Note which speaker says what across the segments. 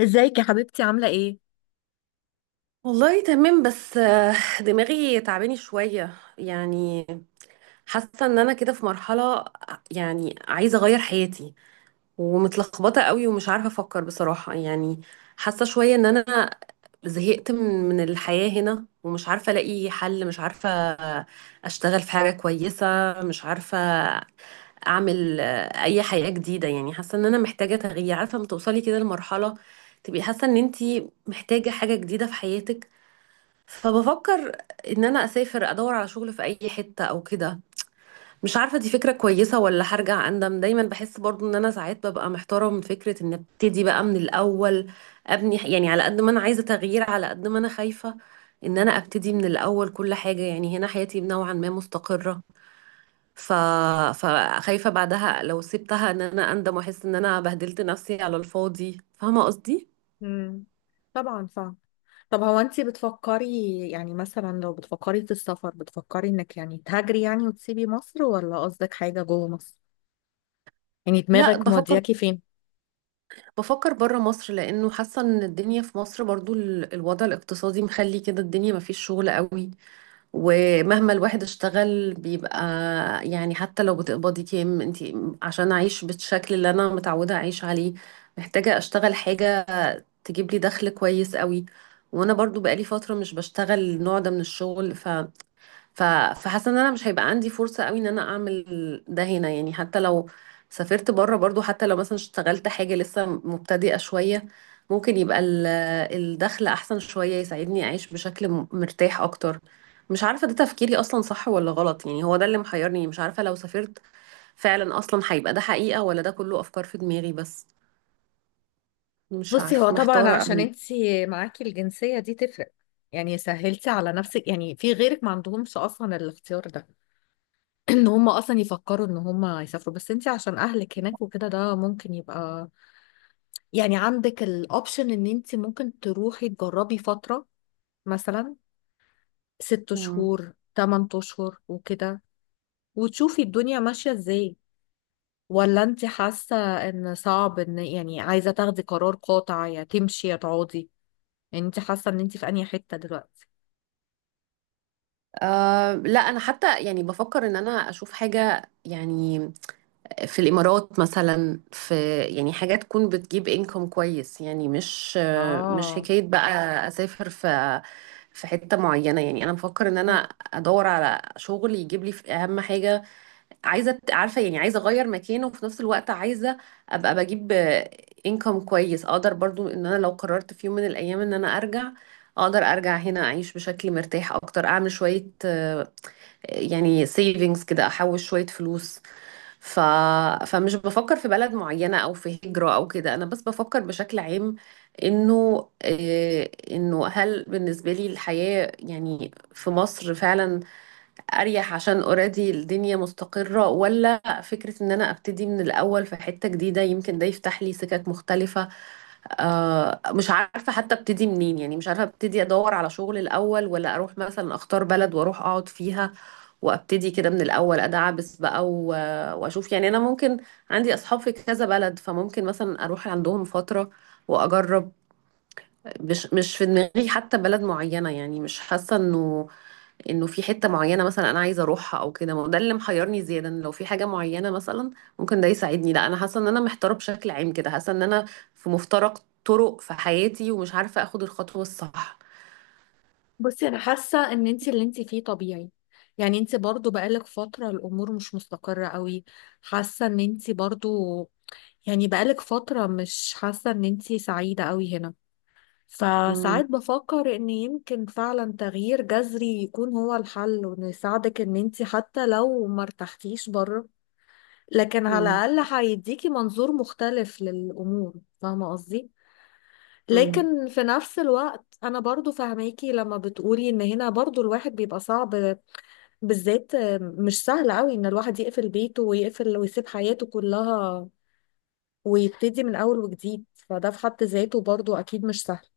Speaker 1: ازيك يا حبيبتي عاملة ايه؟
Speaker 2: والله تمام بس دماغي تعباني شوية يعني. حاسة ان انا كده في مرحلة، يعني عايزة اغير حياتي ومتلخبطة قوي ومش عارفة افكر بصراحة يعني. حاسة شوية ان انا زهقت من الحياة هنا ومش عارفة الاقي حل، مش عارفة اشتغل في حاجة كويسة، مش عارفة اعمل اي حياة جديدة، يعني حاسة ان انا محتاجة تغيير. عارفة لما توصلي كده لمرحلة تبقي حاسة ان انتي محتاجة حاجة جديدة في حياتك، فبفكر ان انا اسافر ادور على شغل في اي حتة او كده. مش عارفة دي فكرة كويسة ولا هرجع اندم. دايما بحس برضو ان انا ساعات ببقى محتارة من فكرة ان ابتدي بقى من الاول ابني، يعني على قد ما انا عايزة تغيير على قد ما انا خايفة ان انا ابتدي من الاول كل حاجة. يعني هنا حياتي نوعا ما مستقرة، ف... فخايفة بعدها لو سبتها ان انا اندم واحس ان انا بهدلت نفسي على الفاضي. فاهمة قصدي؟
Speaker 1: مم. طبعا فاهم. طب هو انت بتفكري، يعني مثلا لو بتفكري في السفر، بتفكري انك يعني تهاجري يعني وتسيبي مصر، ولا قصدك حاجة جوه مصر؟ يعني
Speaker 2: لا،
Speaker 1: دماغك
Speaker 2: بفكر
Speaker 1: مودياكي فين؟
Speaker 2: بفكر بره مصر، لانه حاسه ان الدنيا في مصر برضو الوضع الاقتصادي مخلي كده الدنيا مفيش شغل قوي. ومهما الواحد اشتغل بيبقى، يعني حتى لو بتقبضي كام انت، عشان اعيش بالشكل اللي انا متعوده اعيش عليه محتاجه اشتغل حاجه تجيب لي دخل كويس قوي. وانا برضو بقالي فتره مش بشتغل النوع ده من الشغل، ف- فحاسه ان انا مش هيبقى عندي فرصه قوي ان انا اعمل ده هنا، يعني حتى لو سافرت بره برضو، حتى لو مثلا اشتغلت حاجه لسه مبتدئه شويه، ممكن يبقى الدخل احسن شويه، يساعدني اعيش بشكل مرتاح اكتر. مش عارفه ده تفكيري اصلا صح ولا غلط، يعني هو ده اللي محيرني. مش عارفه لو سافرت فعلا اصلا هيبقى ده حقيقه ولا ده كله افكار في دماغي بس. مش
Speaker 1: بصي، هو
Speaker 2: عارفه،
Speaker 1: طبعا
Speaker 2: محتاره
Speaker 1: عشان
Speaker 2: قوي.
Speaker 1: انت معاكي الجنسية دي تفرق، يعني سهلتي على نفسك، يعني في غيرك ما عندهمش اصلا الاختيار ده. ان هم اصلا يفكروا ان هم يسافروا، بس انت عشان اهلك هناك وكده، ده ممكن يبقى، يعني عندك الاوبشن ان انت ممكن تروحي تجربي فترة، مثلا ست
Speaker 2: مم.
Speaker 1: شهور، تمن اشهر وكده، وتشوفي الدنيا ماشية ازاي. ولا انت حاسة ان صعب ان، يعني عايزة تاخدي قرار قاطع يا تمشي يا تقعدي؟ يعني انت حاسة ان انت في انهي حتة دلوقتي؟
Speaker 2: آه، لا انا حتى يعني بفكر ان انا اشوف حاجه، يعني في الإمارات مثلا في يعني حاجة تكون بتجيب انكم كويس، يعني مش
Speaker 1: اه.
Speaker 2: حكاية بقى أسافر في حتة معينة، يعني أنا بفكر إن أنا أدور على شغل يجيب لي، في أهم حاجة عايزة، عارفة، يعني عايزة أغير مكانه وفي نفس الوقت عايزة أبقى بجيب انكم كويس أقدر برضو إن أنا لو قررت في يوم من الأيام إن أنا أرجع اقدر ارجع هنا اعيش بشكل مرتاح اكتر، اعمل شوية يعني سيفينجز كده، احوش شوية فلوس. ف... فمش بفكر في بلد معينة أو في هجرة أو كده، أنا بس بفكر بشكل عام، إنه هل بالنسبة لي الحياة يعني في مصر فعلا أريح عشان أوريدي الدنيا مستقرة، ولا فكرة إن أنا أبتدي من الأول في حتة جديدة يمكن ده يفتح لي سكك مختلفة. مش عارفة حتى أبتدي منين، يعني مش عارفة أبتدي أدور على شغل الأول ولا أروح مثلا أختار بلد وأروح أقعد فيها وابتدي كده من الاول ادعبس بقى، واشوف يعني انا ممكن، عندي اصحاب في كذا بلد، فممكن مثلا اروح عندهم فتره واجرب. مش في دماغي حتى بلد معينه، يعني مش حاسه انه في حته معينه مثلا انا عايزه اروحها او كده. ما هو ده اللي محيرني زياده، إن لو في حاجه معينه مثلا ممكن ده يساعدني، لا انا حاسه ان انا محتاره بشكل عام كده، حاسه ان انا في مفترق طرق في حياتي ومش عارفه اخد الخطوه الصح.
Speaker 1: بصي انا حاسه ان انت اللي انت فيه طبيعي، يعني انت برضو بقالك فتره الامور مش مستقره قوي، حاسه ان انت برضو، يعني بقالك فتره مش حاسه ان انت سعيده قوي هنا.
Speaker 2: مم.
Speaker 1: فساعات بفكر ان يمكن فعلا تغيير جذري يكون هو الحل، وانه يساعدك ان انت حتى لو ما ارتحتيش بره، لكن على
Speaker 2: مم.
Speaker 1: الاقل هيديكي منظور مختلف للامور. فاهمه قصدي؟
Speaker 2: مم.
Speaker 1: لكن في نفس الوقت انا برضو فاهماكي لما بتقولي ان هنا برضو الواحد بيبقى صعب، بالذات. مش سهل قوي ان الواحد يقفل بيته ويقفل ويسيب حياته كلها ويبتدي من اول وجديد، فده في حد ذاته برضو اكيد مش سهل.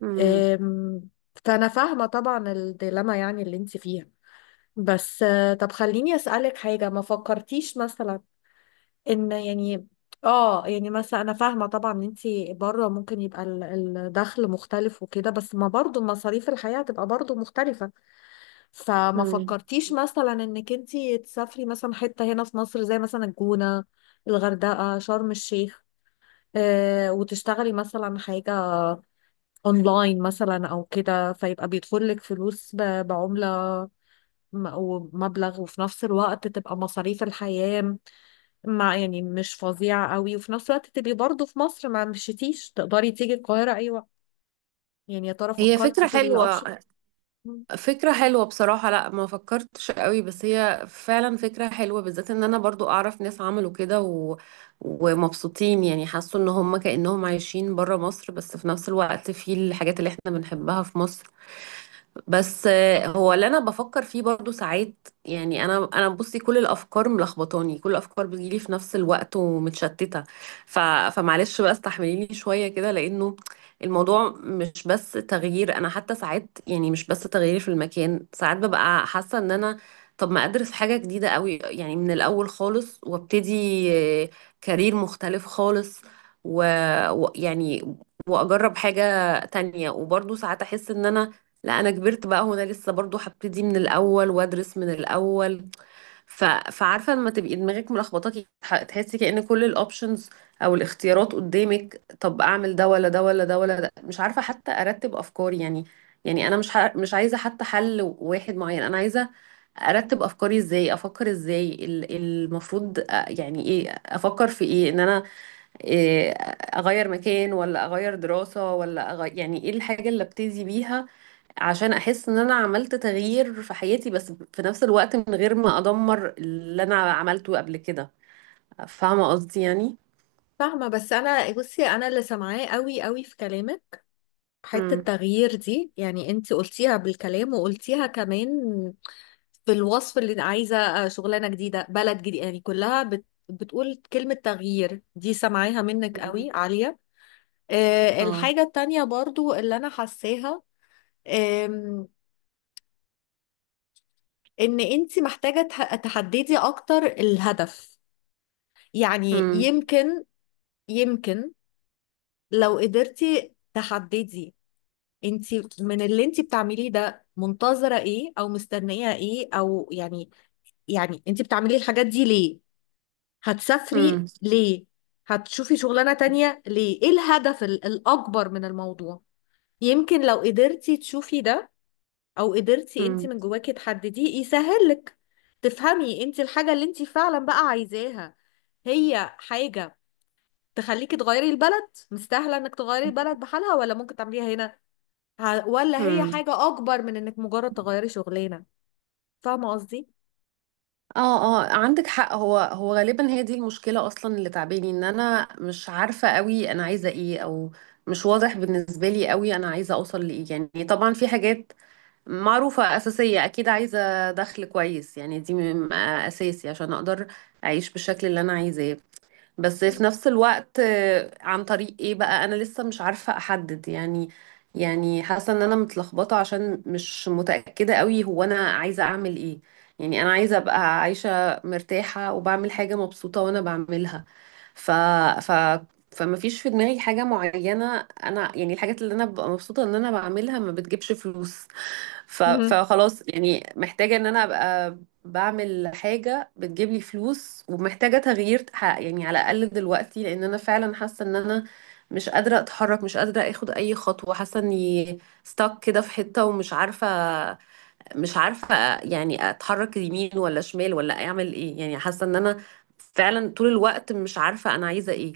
Speaker 2: مم.
Speaker 1: أم، فأنا فاهمة طبعا الديلما يعني اللي انت فيها. بس طب خليني أسألك حاجة. ما فكرتيش مثلا إن، يعني، اه يعني مثلا أنا فاهمة طبعا إن انت بره ممكن يبقى الدخل مختلف وكده، بس ما برضو مصاريف الحياة هتبقى برضو مختلفة. فما
Speaker 2: مم.
Speaker 1: فكرتيش مثلا إنك انت تسافري مثلا حتة هنا في مصر، زي مثلا الجونة، الغردقة، شرم الشيخ، وتشتغلي مثلا حاجة اونلاين مثلا او كده، فيبقى بيدخل لك فلوس بعملة ومبلغ، وفي نفس الوقت تبقى مصاريف الحياة مع، يعني مش فظيعة قوي، وفي نفس الوقت تبقي برضه في مصر، ما مشيتيش، تقدري تيجي القاهرة اي وقت. يعني يا ترى
Speaker 2: هي
Speaker 1: فكرتي
Speaker 2: فكرة
Speaker 1: في الاوبشن؟
Speaker 2: حلوة، فكرة حلوة بصراحة. لا، ما فكرتش قوي، بس هي فعلا فكرة حلوة، بالذات ان انا برضو اعرف ناس عملوا كده ومبسوطين، يعني حسوا ان هم كأنهم عايشين برا مصر بس في نفس الوقت في الحاجات اللي احنا بنحبها في مصر. بس هو اللي انا بفكر فيه برضو ساعات، يعني انا بصي، كل الافكار ملخبطاني، كل الافكار بتجيلي في نفس الوقت ومتشتته. ف... فمعلش بقى استحمليني شويه كده، لانه الموضوع مش بس تغيير. انا حتى ساعات يعني مش بس تغيير في المكان، ساعات ببقى حاسه ان انا طب ما ادرس حاجه جديده قوي يعني من الاول خالص، وابتدي آه، كارير مختلف خالص، ويعني يعني واجرب حاجه تانية. وبرضو ساعات احس ان انا، لا انا كبرت بقى هنا لسه برضو هبتدي من الاول وادرس من الاول. فعارفه لما تبقي دماغك ملخبطاكي، تحسي كأن كل الاوبشنز او الاختيارات قدامك، طب اعمل ده ولا ده ولا ده ولا ده، مش عارفه حتى ارتب افكاري يعني. يعني انا مش عايزه حتى حل واحد معين، انا عايزه ارتب افكاري، ازاي افكر، ازاي المفروض يعني ايه افكر في ايه، ان انا إيه، اغير مكان ولا اغير دراسة ولا أغير، يعني ايه الحاجة اللي ابتدي بيها عشان احس ان انا عملت تغيير في حياتي، بس في نفس الوقت من غير ما ادمر اللي انا عملته قبل كده. فاهمة قصدي يعني.
Speaker 1: فاهمة. بس أنا، بصي، أنا اللي سامعاه قوي قوي في كلامك حتة
Speaker 2: امم.
Speaker 1: التغيير دي، يعني أنت قلتيها بالكلام وقلتيها كمان في الوصف، اللي عايزة شغلانة جديدة، بلد جديد، يعني كلها بتقول كلمة تغيير، دي سامعاها منك قوي عالية.
Speaker 2: اه.
Speaker 1: الحاجة التانية برضو اللي أنا حاساها، آم، إن أنت محتاجة تحددي أكتر الهدف. يعني
Speaker 2: امم.
Speaker 1: يمكن، يمكن لو قدرتي تحددي أنت من اللي أنت بتعمليه ده منتظرة إيه أو مستنية إيه، أو يعني، يعني أنت بتعملي الحاجات دي ليه؟
Speaker 2: امم.
Speaker 1: هتسافري ليه؟ هتشوفي شغلانة تانية ليه؟ ايه الهدف الأكبر من الموضوع؟ يمكن لو قدرتي تشوفي ده، أو قدرتي انت
Speaker 2: امم.
Speaker 1: من جواكي تحدديه، يسهل لك تفهمي انت الحاجة اللي انت فعلا بقى عايزاها. هي حاجة تخليكي تغيري البلد، مستاهلة انك تغيري البلد بحالها، ولا ممكن تعمليها هنا، ولا هي
Speaker 2: امم.
Speaker 1: حاجة أكبر من انك مجرد تغيري شغلانة؟ فاهمة قصدي؟
Speaker 2: اه. اه، عندك حق. هو غالبا هي دي المشكلة اصلا اللي تعباني، ان انا مش عارفة قوي انا عايزة ايه، او مش واضح بالنسبة لي قوي انا عايزة اوصل لايه. يعني طبعا في حاجات معروفة أساسية، أكيد عايزة دخل كويس، يعني دي أساسي عشان أقدر أعيش بالشكل اللي أنا عايزاه. بس في نفس الوقت عن طريق إيه بقى أنا لسه مش عارفة أحدد يعني. يعني حاسة إن أنا متلخبطة عشان مش متأكدة قوي هو أنا عايزة أعمل إيه. يعني أنا عايزة أبقى عايشة مرتاحة وبعمل حاجة مبسوطة وأنا بعملها. ف... ف... فما فيش في دماغي حاجة معينة أنا، يعني الحاجات اللي أنا ببقى مبسوطة إن أنا بعملها ما بتجيبش فلوس.
Speaker 1: مهم.
Speaker 2: فخلاص يعني محتاجة ان انا ابقى بعمل حاجة بتجيب لي فلوس، ومحتاجة تغيير يعني على الاقل دلوقتي، لان انا فعلا حاسة ان انا مش قادرة اتحرك، مش قادرة اخد اي خطوة، حاسة اني ستاك كده في حتة ومش عارفة. مش عارفة يعني اتحرك يمين ولا شمال ولا اعمل ايه. يعني حاسة ان انا فعلا طول الوقت مش عارفة انا عايزة ايه.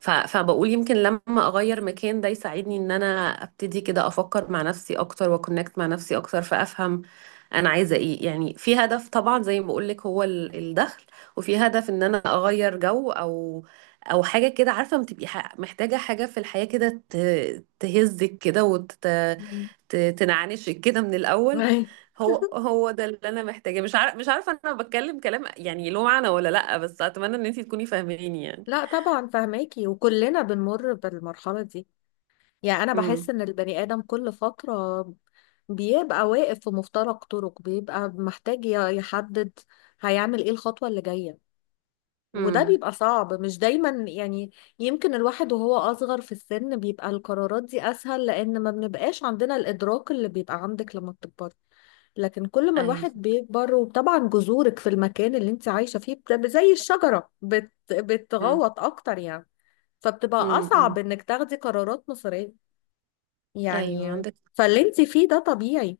Speaker 2: فبقول يمكن لما اغير مكان ده يساعدني ان انا ابتدي كده افكر مع نفسي اكتر واكونكت مع نفسي اكتر، فافهم انا عايزة ايه. يعني في هدف طبعا زي ما بقولك هو الدخل، وفي هدف ان انا اغير جو او حاجة كده. عارفة ما تبقي محتاجة حاجة في الحياة كده تهزك كده
Speaker 1: مهم.
Speaker 2: تنعنشك كده من الأول.
Speaker 1: أيوة.
Speaker 2: هو ده اللي انا محتاجاه. مش عارفه انا بتكلم كلام يعني له معنى ولا لا، بس اتمنى ان انتي تكوني فاهماني يعني.
Speaker 1: لا طبعا فهماكي، وكلنا بنمر بالمرحلة دي. يعني انا بحس
Speaker 2: امم.
Speaker 1: ان البني ادم كل فترة بيبقى واقف في مفترق طرق، بيبقى محتاج يحدد هيعمل ايه الخطوة اللي جاية، وده
Speaker 2: امم.
Speaker 1: بيبقى صعب مش دايما يعني. يمكن الواحد وهو اصغر في السن بيبقى القرارات دي اسهل، لان ما بنبقاش عندنا الادراك اللي بيبقى عندك لما بتكبر. لكن كل ما الواحد
Speaker 2: ايوه.
Speaker 1: بيكبر، وطبعا جذورك في المكان اللي انت عايشة فيه زي الشجرة
Speaker 2: امم.
Speaker 1: بتغوط اكتر يعني، فبتبقى اصعب
Speaker 2: امم.
Speaker 1: انك تاخدي قرارات مصيرية
Speaker 2: ايوه
Speaker 1: يعني.
Speaker 2: عندك.
Speaker 1: فاللي انت فيه ده طبيعي.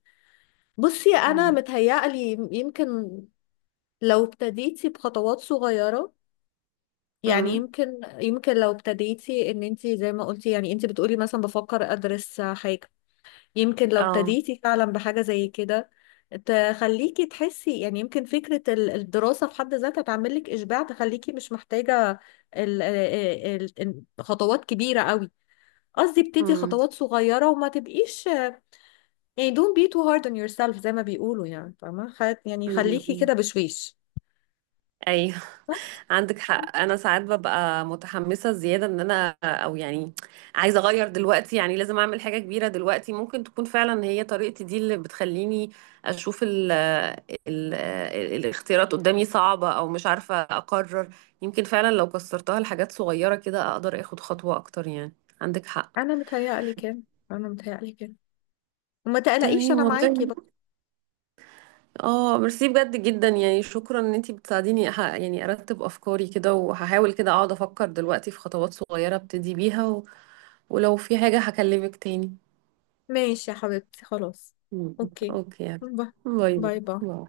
Speaker 1: بصي انا
Speaker 2: امم.
Speaker 1: متهيألي يمكن لو ابتديتي بخطوات صغيرة، يعني
Speaker 2: امم.
Speaker 1: يمكن، لو ابتديتي ان انت زي ما قلتي، يعني انت بتقولي مثلا بفكر ادرس حاجة، يمكن لو
Speaker 2: اه.
Speaker 1: ابتديتي فعلا بحاجة زي كده، تخليكي تحسي، يعني يمكن فكرة الدراسة في حد ذاتها تعمل لك إشباع، تخليكي مش محتاجة خطوات كبيرة قوي. قصدي ابتدي
Speaker 2: امم.
Speaker 1: خطوات صغيرة وما تبقيش، يعني don't be too hard on yourself زي ما بيقولوا. يعني فاهمة؟ يعني
Speaker 2: امم.
Speaker 1: خليكي كده
Speaker 2: امم.
Speaker 1: بشويش
Speaker 2: ايوه،
Speaker 1: بس.
Speaker 2: عندك حق. انا ساعات ببقى متحمسه زياده ان انا او يعني عايزه اغير دلوقتي، يعني لازم اعمل حاجه كبيره دلوقتي. ممكن تكون فعلا هي طريقتي دي اللي بتخليني اشوف ال الاختيارات قدامي صعبه، او مش عارفه اقرر. يمكن فعلا لو كسرتها لحاجات صغيره كده اقدر اخد خطوه اكتر يعني. عندك حق.
Speaker 1: أنا متهيألي كده، أنا متهيألي كده، وما تقلقيش،
Speaker 2: تمام
Speaker 1: أنا معاكي
Speaker 2: والله.
Speaker 1: بقى.
Speaker 2: اه، ميرسي بجد جدا، يعني شكرا ان انتي بتساعديني يعني ارتب افكاري كده. وهحاول كده اقعد افكر دلوقتي في خطوات صغيره ابتدي بيها. ولو في حاجة هكلمك تاني.
Speaker 1: ماشي يا حبيبتي، خلاص.
Speaker 2: مم.
Speaker 1: أوكي.
Speaker 2: اوكي.
Speaker 1: باي.
Speaker 2: باي.
Speaker 1: باي باي.
Speaker 2: باي.